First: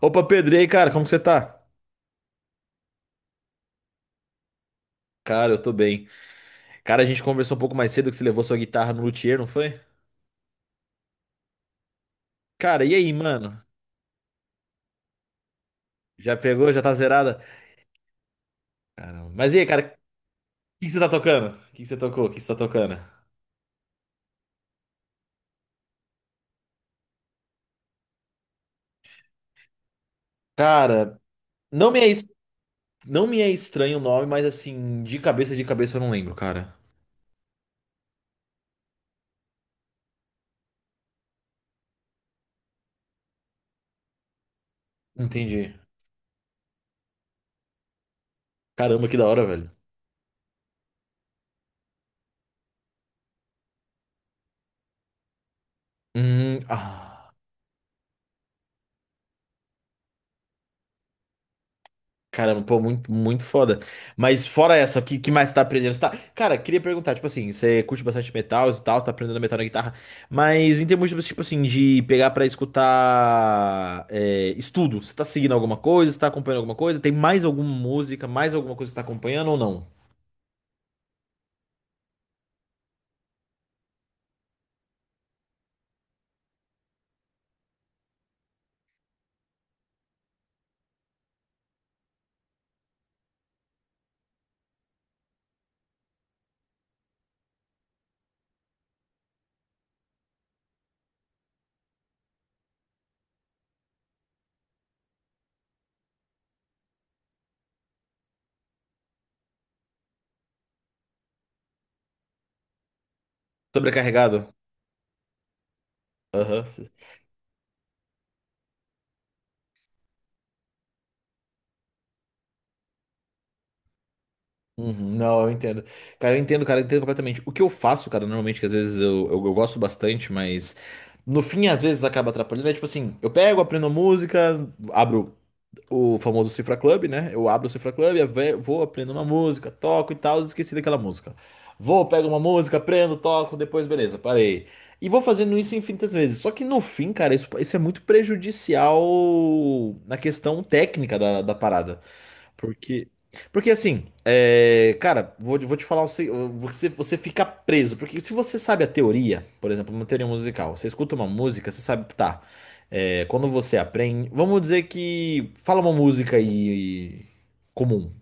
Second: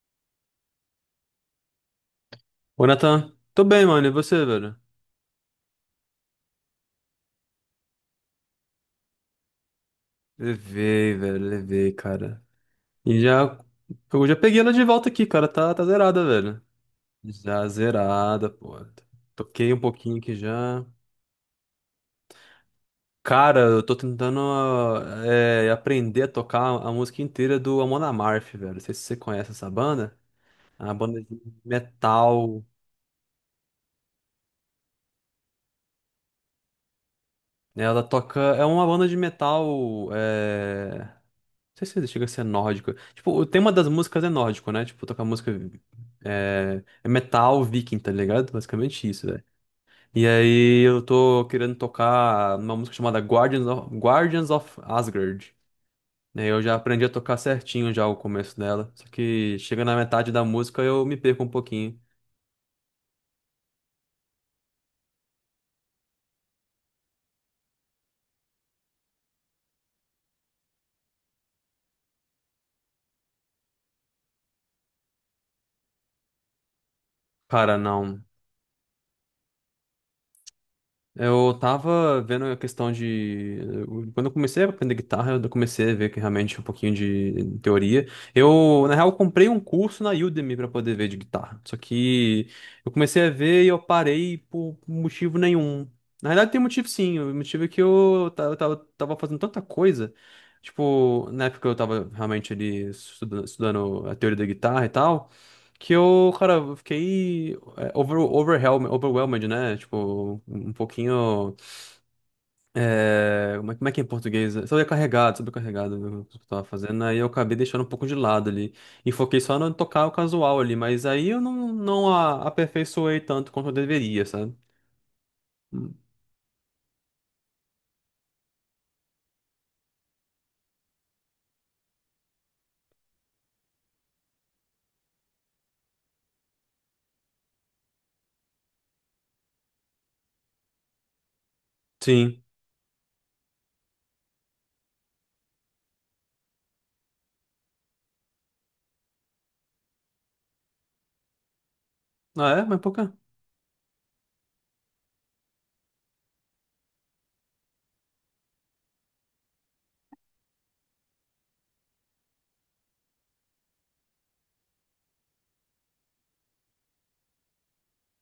Opa, Pedro, e aí, cara, como que você tá? Ô, Nathan, tô bem, mano. E você, velho? Cara, eu tô bem. Cara, a gente conversou um pouco mais cedo que você levou sua guitarra no luthier, não foi? Levei, velho, levei, cara. Cara, e aí, E já. mano? Eu já peguei ela de volta aqui, cara. Tá, tá zerada, Já velho. pegou? Já tá zerada? Já zerada, pô. Caramba. Mas e aí, Toquei um cara, pouquinho o aqui que já. que você tá tocando? O que que você tocou? O que que você tá tocando? Cara, eu tô tentando aprender a tocar a música inteira do Amon Amarth, velho. Não sei se você conhece essa banda. É uma Cara, banda de não me é, es- metal. não me é estranho o nome, mas assim, de cabeça eu não lembro, cara. Né? Ela toca. É uma banda de metal. Não sei se chega a ser nórdico. Tipo, o tema das músicas é nórdico, né? Tipo, tocar música Entendi. é metal viking, tá ligado? Caramba, Basicamente que da isso, né? hora, velho. E aí eu tô querendo tocar uma música chamada Guardians of Asgard. Né? Eu já aprendi a Ah. tocar certinho já o começo dela. Só que chega na metade da música eu me perco um pouquinho. Caramba, pô, muito, muito foda. Mas fora essa, o que, que mais você tá aprendendo? Você tá... Cara, queria perguntar, tipo assim, você curte bastante metal e tal, você tá aprendendo metal na guitarra, mas em termos, de, tipo assim, de pegar pra escutar é, estudo, você tá seguindo alguma coisa, você tá acompanhando alguma coisa? Tem mais alguma Cara, não. música, mais alguma coisa que você tá acompanhando ou não? Eu tava vendo a questão de. Quando eu comecei a aprender guitarra, eu comecei a ver que realmente um pouquinho de teoria. Eu, na real, eu comprei um curso na Udemy pra poder ver de guitarra. Só que eu comecei a ver e eu parei por motivo nenhum. Na realidade, tem motivo sim. O motivo é que eu tava fazendo tanta coisa. Tipo, na época eu tava realmente ali estudando, estudando a teoria da guitarra e tal. Que eu, cara, eu fiquei. Overwhelmed, né? Tipo, um pouquinho. Como é que é em português? Sobrecarregado? Sobrecarregado, sobrecarregado do que eu tava Aham. fazendo. Aí eu acabei deixando um pouco de lado ali. E foquei só no tocar o casual ali. Mas aí eu não aperfeiçoei tanto quanto eu deveria, sabe? Uhum, não, eu entendo. Hum. Cara, eu entendo, cara, eu entendo completamente. O que eu faço, cara, normalmente, que às vezes eu gosto bastante, mas no fim, às vezes acaba atrapalhando, é tipo assim, eu pego, aprendo a música, abro o famoso Cifra Club, né? Eu abro o Cifra Club, vou, aprendo uma música, toco e tal, esqueci daquela música. Vou, pego uma Sim. música, aprendo, toco, depois beleza, parei. E vou fazendo isso infinitas vezes. Só que no fim, cara, isso é muito prejudicial na questão técnica da, da parada. Ah, é? Mas por quê? Porque, porque assim, é, cara, vou te falar, você fica preso. Porque se você sabe a teoria, por exemplo, uma teoria musical, você escuta uma música, você sabe, tá. É, quando você aprende. Vamos dizer que. Fala uma música aí comum.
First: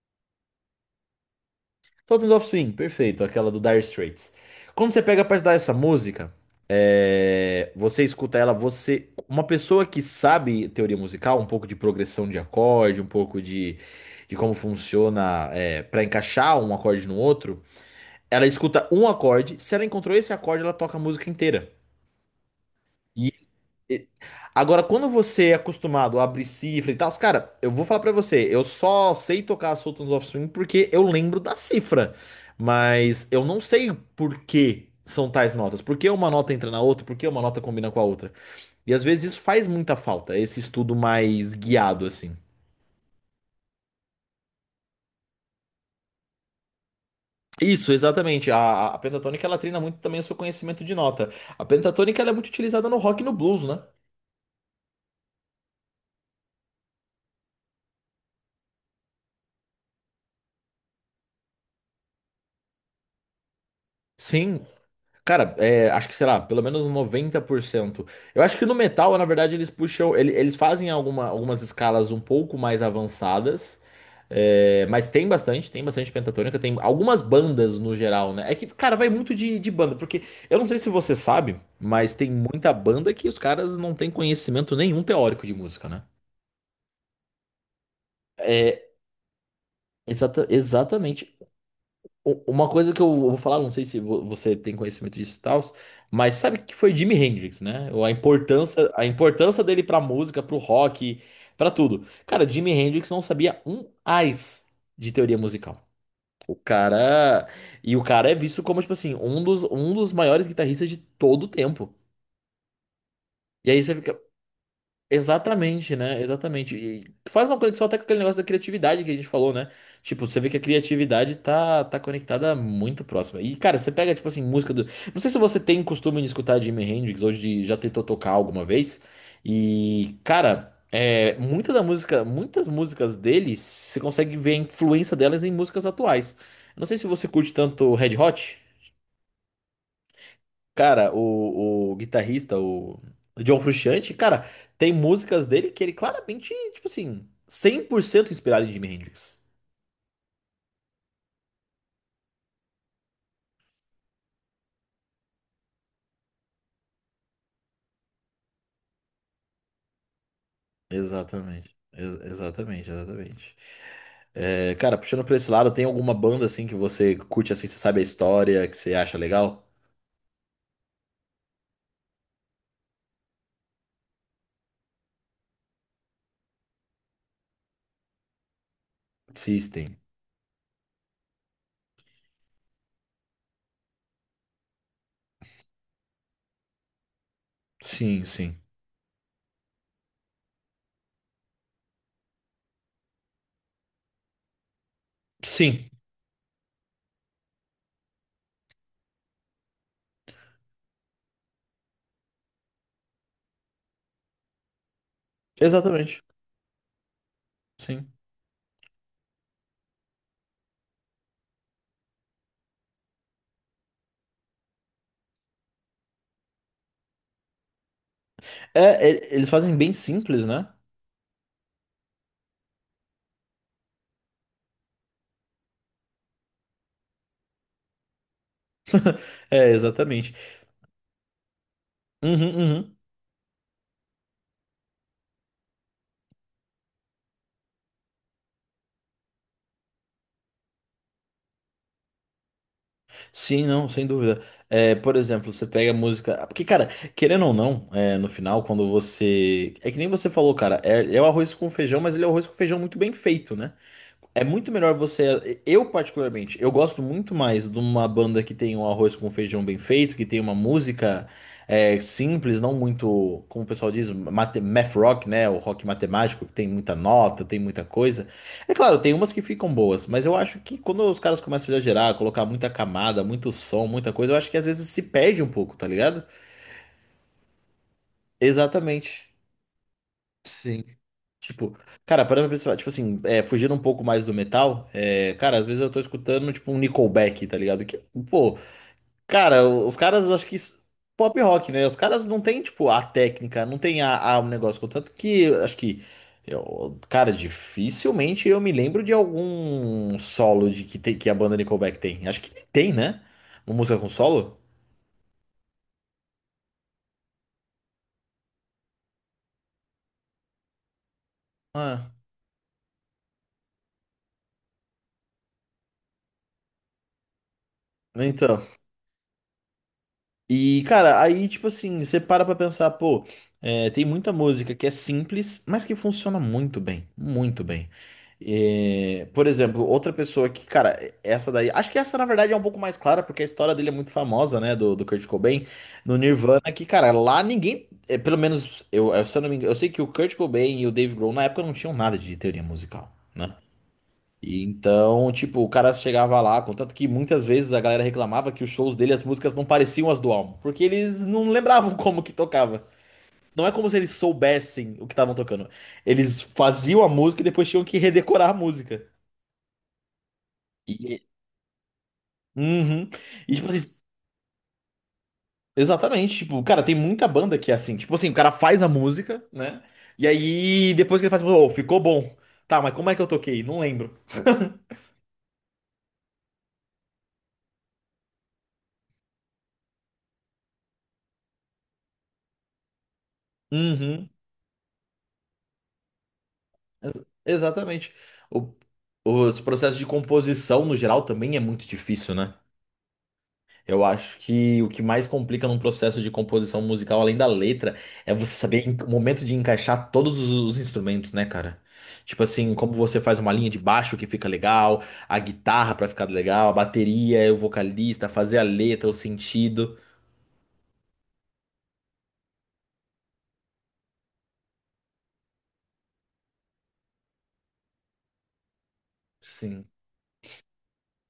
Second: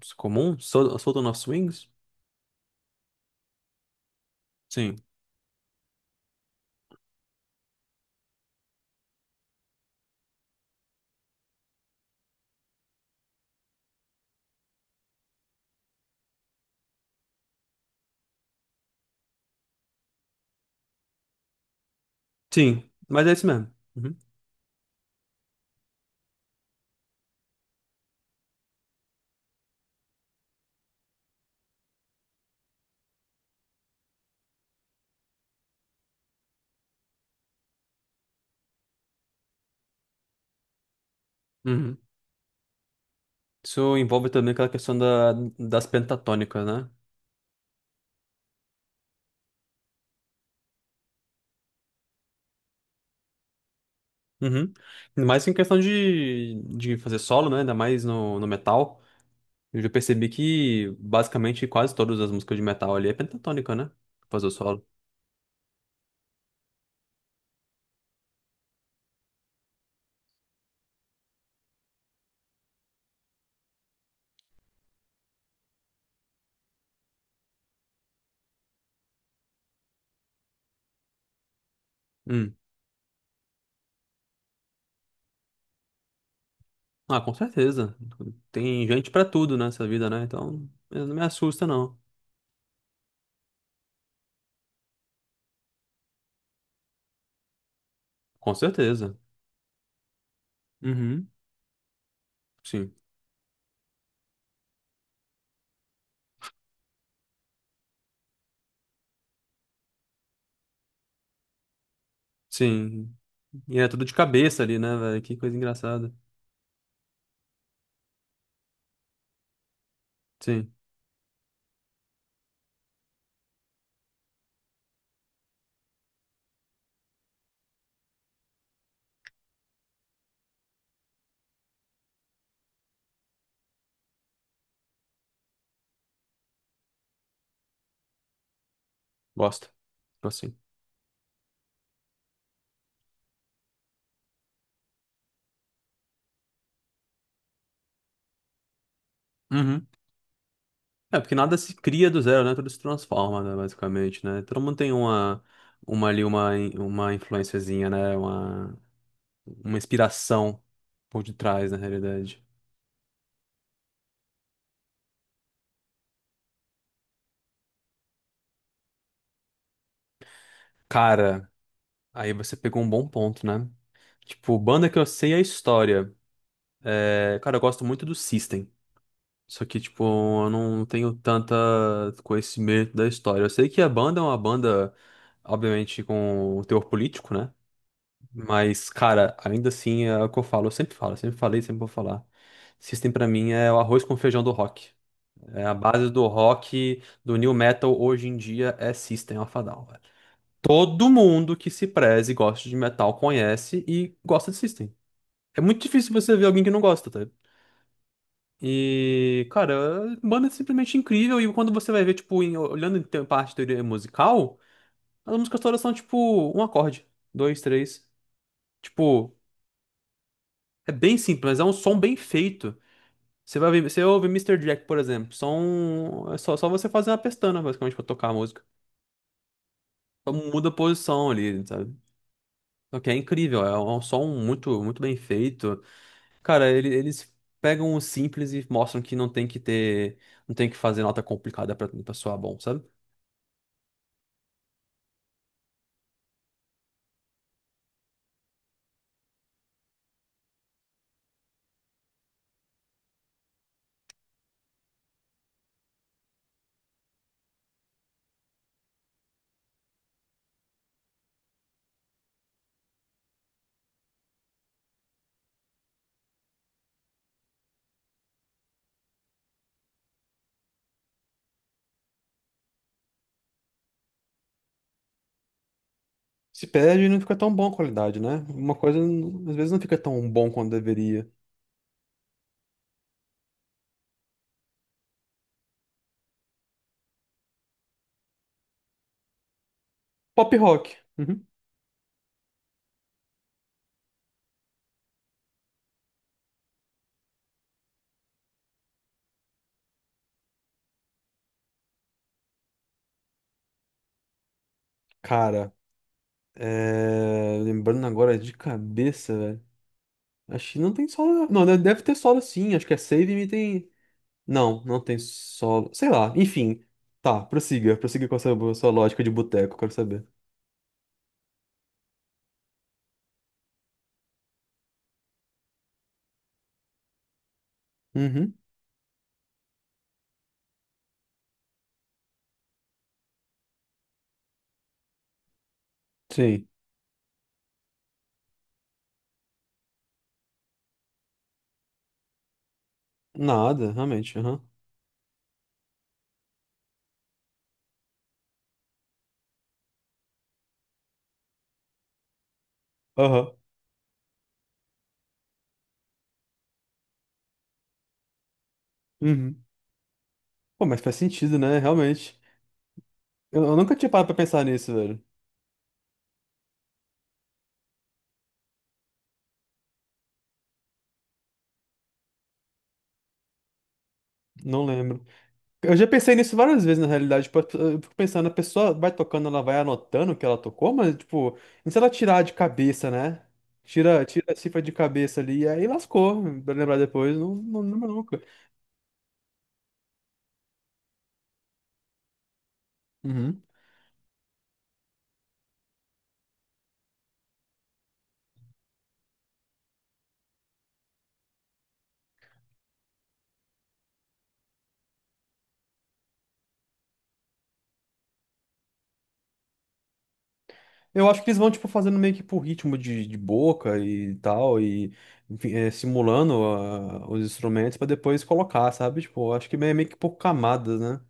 Isso é comum? Solta nos swings? Sultans of Swing, perfeito, aquela do Dire Straits. Quando Sim. você pega pra estudar essa música, é, você escuta ela, você. Uma pessoa que sabe teoria musical, um pouco de progressão de acorde, um pouco de como funciona é, para encaixar um acorde no outro, ela escuta um acorde, se ela encontrou esse acorde, ela toca a música inteira. Sim. Mas é isso mesmo. E- Uhum. Agora, quando você é acostumado a abrir cifra e tal, os cara, eu vou falar pra você, eu só sei tocar Sultans of Swing porque eu lembro da cifra, mas eu não sei por que são tais notas, por que uma nota entra na outra, por que uma nota combina com a outra. E às vezes isso faz muita falta, esse estudo mais Uhum. guiado assim. Isso envolve também aquela questão das pentatônicas, né? Isso, exatamente. A pentatônica ela treina muito também o seu conhecimento de nota. A pentatônica ela é muito utilizada no rock e no blues, né? Uhum. Ainda mais em questão de fazer solo, né? Ainda mais no metal. Eu já percebi que basicamente quase todas as músicas de metal ali é pentatônica, né? Fazer o Sim, solo. cara, é, acho que, sei lá, pelo menos 90%. Eu acho que no metal, na verdade, eles fazem algumas escalas um pouco mais avançadas. É, mas tem bastante pentatônica, tem algumas bandas no geral, né? É que, cara, vai muito de banda, porque eu não sei se você sabe, mas tem Hum. muita banda que os caras não têm conhecimento nenhum teórico de música, né? Ah, com certeza. Tem É, gente pra tudo nessa vida, né? Então, não me exatamente. assusta, não. U uma coisa que eu vou falar, não sei se você tem conhecimento disso e tal, mas sabe que foi Jimi Hendrix, né? Ou a Com importância, a certeza. importância dele pra música, pro rock, Uhum. pra tudo. Cara, Jimi Sim. Hendrix não sabia um ais de teoria musical. O cara, e o cara é visto como tipo assim, um dos maiores guitarristas de todo o tempo. Sim. E E aí é você tudo de fica, cabeça ali, né, velho? Que coisa exatamente, engraçada. né? Exatamente. E faz uma conexão até com aquele negócio da criatividade que a gente falou, né? Tipo, você vê que a Sim. criatividade tá conectada muito próxima. E, cara, você pega, tipo assim, música do. Não sei se você tem costume de escutar Jimi Hendrix, hoje de... já tentou tocar alguma vez. E, cara, é... muita da música, muitas músicas dele, você consegue ver a influência delas em músicas atuais. Eu não sei se você curte tanto Red Hot. Gosto. Gosto sim. Cara, o guitarrista, o John Frusciante, cara, tem músicas dele que ele claramente, tipo assim, 100% inspirado em Jimi Hendrix. Uhum. É, porque nada se cria do zero, né? Tudo se transforma, né, basicamente, né? Todo mundo tem uma influenciazinha, né? Uma inspiração por detrás, Exatamente. na realidade. Exatamente. É, cara, puxando pra esse lado, tem alguma banda assim que você curte assim, você sabe a história, que você acha legal? Cara, aí você pegou um bom ponto, né? Tipo, banda que eu sei é a história. É, cara, eu gosto muito do System. Só que, System. tipo, eu não tenho tanta conhecimento da história. Eu sei que a banda é uma banda, obviamente, com o teor político, né? Sim, sim. Mas, cara, ainda assim é o que eu falo, eu sempre falei, sempre vou falar. System pra mim é o arroz com feijão do rock. É a Sim, base do rock, do new metal hoje em dia é System of a Down, velho. Todo mundo que se preze e gosta de metal conhece e gosta de System. É muito difícil exatamente. você ver alguém que não gosta, tá? Sim. E, cara, banda é simplesmente incrível e quando você vai ver, tipo, olhando parte de teoria musical, as músicas todas são tipo um acorde, dois, três. É, Tipo, eles fazem bem simples, né? é bem simples, mas é um som bem feito. Você vai ver, você ouve Mister Jack, por exemplo, som, é só você fazer uma pestana, basicamente, pra tocar a música. É, Só exatamente. muda a posição ali, sabe? Uhum, uhum. Só que é incrível, é um som muito, muito bem feito. Cara, eles pegam o simples e mostram que não tem que ter, não tem que fazer nota complicada pra soar bom, sabe? Sim, não, sem dúvida. É, por exemplo, você pega a música. Porque, cara, querendo ou não, é, no final, quando você. É que nem você falou, cara, é, é o arroz com feijão, mas ele é o arroz com feijão muito bem feito, né? É muito melhor você. Eu, particularmente, eu gosto muito mais de uma banda que tem um arroz com feijão bem feito, que tem uma música é, simples, não muito, como o pessoal diz, math rock, né? O rock matemático, que tem muita nota, tem muita coisa. É claro, tem umas que ficam boas, mas eu acho que quando os caras começam a exagerar, colocar muita camada, muito som, muita coisa, eu acho que às vezes se perde um pouco, tá ligado? Se perde e não fica tão bom a qualidade, né? Uma coisa, Exatamente. Às vezes, não fica tão bom quanto Sim. deveria. Tipo, cara, parando pra pensar, tipo assim, é, fugindo um pouco mais do metal, é, cara, às vezes eu tô escutando, tipo, um Nickelback, tá ligado? Que, pô, cara, os caras, acho Pop que rock. pop Uhum. rock, né? Os caras não tem, tipo, a técnica, não tem a um negócio, contanto que, acho que, cara, dificilmente eu me lembro de algum solo de que, tem, que a banda Nickelback tem. Acho que tem, né? Uma música com solo? Cara, lembrando agora de cabeça, velho. A China não tem solo. Não, deve Ah, ter solo sim. Acho que a Save Me tem. Não, não tem solo. Sei lá, enfim. Tá, prossiga. Prossiga com a então. sua lógica de boteco, quero saber. E, cara, aí, tipo assim, você para pra pensar, pô, é, tem muita música que é simples, mas que funciona muito bem, muito bem. Uhum. É, por exemplo, outra pessoa que, cara, essa daí, acho que essa na verdade é um pouco mais clara, porque a história dele é muito famosa, né, do, do Kurt Cobain, no Nirvana, Sim. que, cara, lá ninguém, é, pelo menos, eu, se eu não me engano, eu sei que o Kurt Cobain e o Dave Grohl na época não tinham nada de teoria musical, né? Nada, realmente. E Aham. então, tipo, o cara chegava lá, contanto que muitas vezes a galera reclamava que os shows dele, as músicas não pareciam as do álbum, porque eles não lembravam como que tocava. Aham. Não é como se eles soubessem o que estavam tocando. Eles faziam a música e depois tinham que redecorar a música. Uhum. Pô, mas faz E, sentido, né? Realmente. uhum. E Eu, tipo eu nunca assim, tinha parado pra pensar nisso, velho. exatamente, tipo, cara, tem muita banda que é assim, tipo assim, o cara faz a música, né? E aí depois que ele faz, a música, "Oh, ficou bom. Tá, mas como é que eu toquei? Não lembro. Não lembro. Eu já pensei nisso várias vezes, na realidade. Tipo, eu fico pensando, a pessoa vai tocando, ela vai anotando o que ela tocou, mas, tipo, e se ela tirar de cabeça, né? Tira, Uhum. tira a cifra de cabeça ali, e aí lascou, pra lembrar depois, não, não lembra Exatamente. nunca. O- os processos de composição, no geral, também é muito difícil, né? Uhum. Eu acho que o que mais complica num processo de composição musical, além da letra, é você saber o momento de encaixar todos os instrumentos, né, cara? Tipo assim, como você faz uma linha de baixo que fica legal, a guitarra pra ficar legal, a bateria, o vocalista, fazer a letra, o sentido. Eu acho que eles vão, tipo, fazendo meio que por ritmo de boca e tal, e enfim, simulando os instrumentos pra depois colocar, sabe? Tipo, eu acho que Sim. meio que por camadas, né?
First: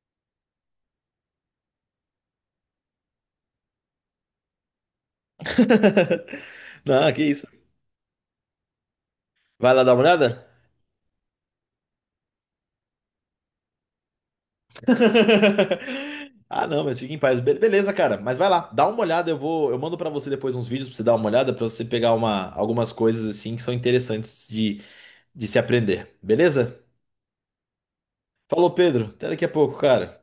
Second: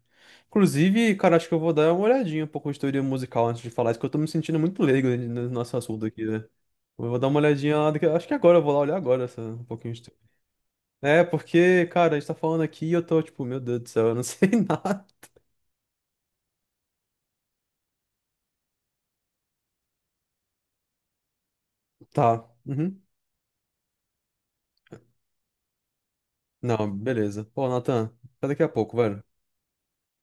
Inclusive, cara, acho que eu vou dar uma olhadinha um pouco de teoria musical antes de falar isso, que eu tô me sentindo muito leigo no nosso assunto aqui, né? Eu Não, vou que dar uma isso. olhadinha lá, acho que agora, eu vou lá olhar agora essa, um Vai lá pouquinho dar uma de teoria. olhada? É, porque, cara, a gente tá falando aqui e eu tô, tipo, meu Deus do céu, eu não sei nada. Ah, não, mas fique em paz. Beleza, cara. Mas vai lá, dá uma olhada. Eu vou, eu mando pra você depois uns vídeos pra você dar uma olhada, pra você pegar Tá, uma, algumas uhum. coisas assim que são interessantes de se aprender. Beleza? Não, beleza. Pô, Nathan, até daqui a Falou, pouco, Pedro. velho. Até daqui a pouco, cara.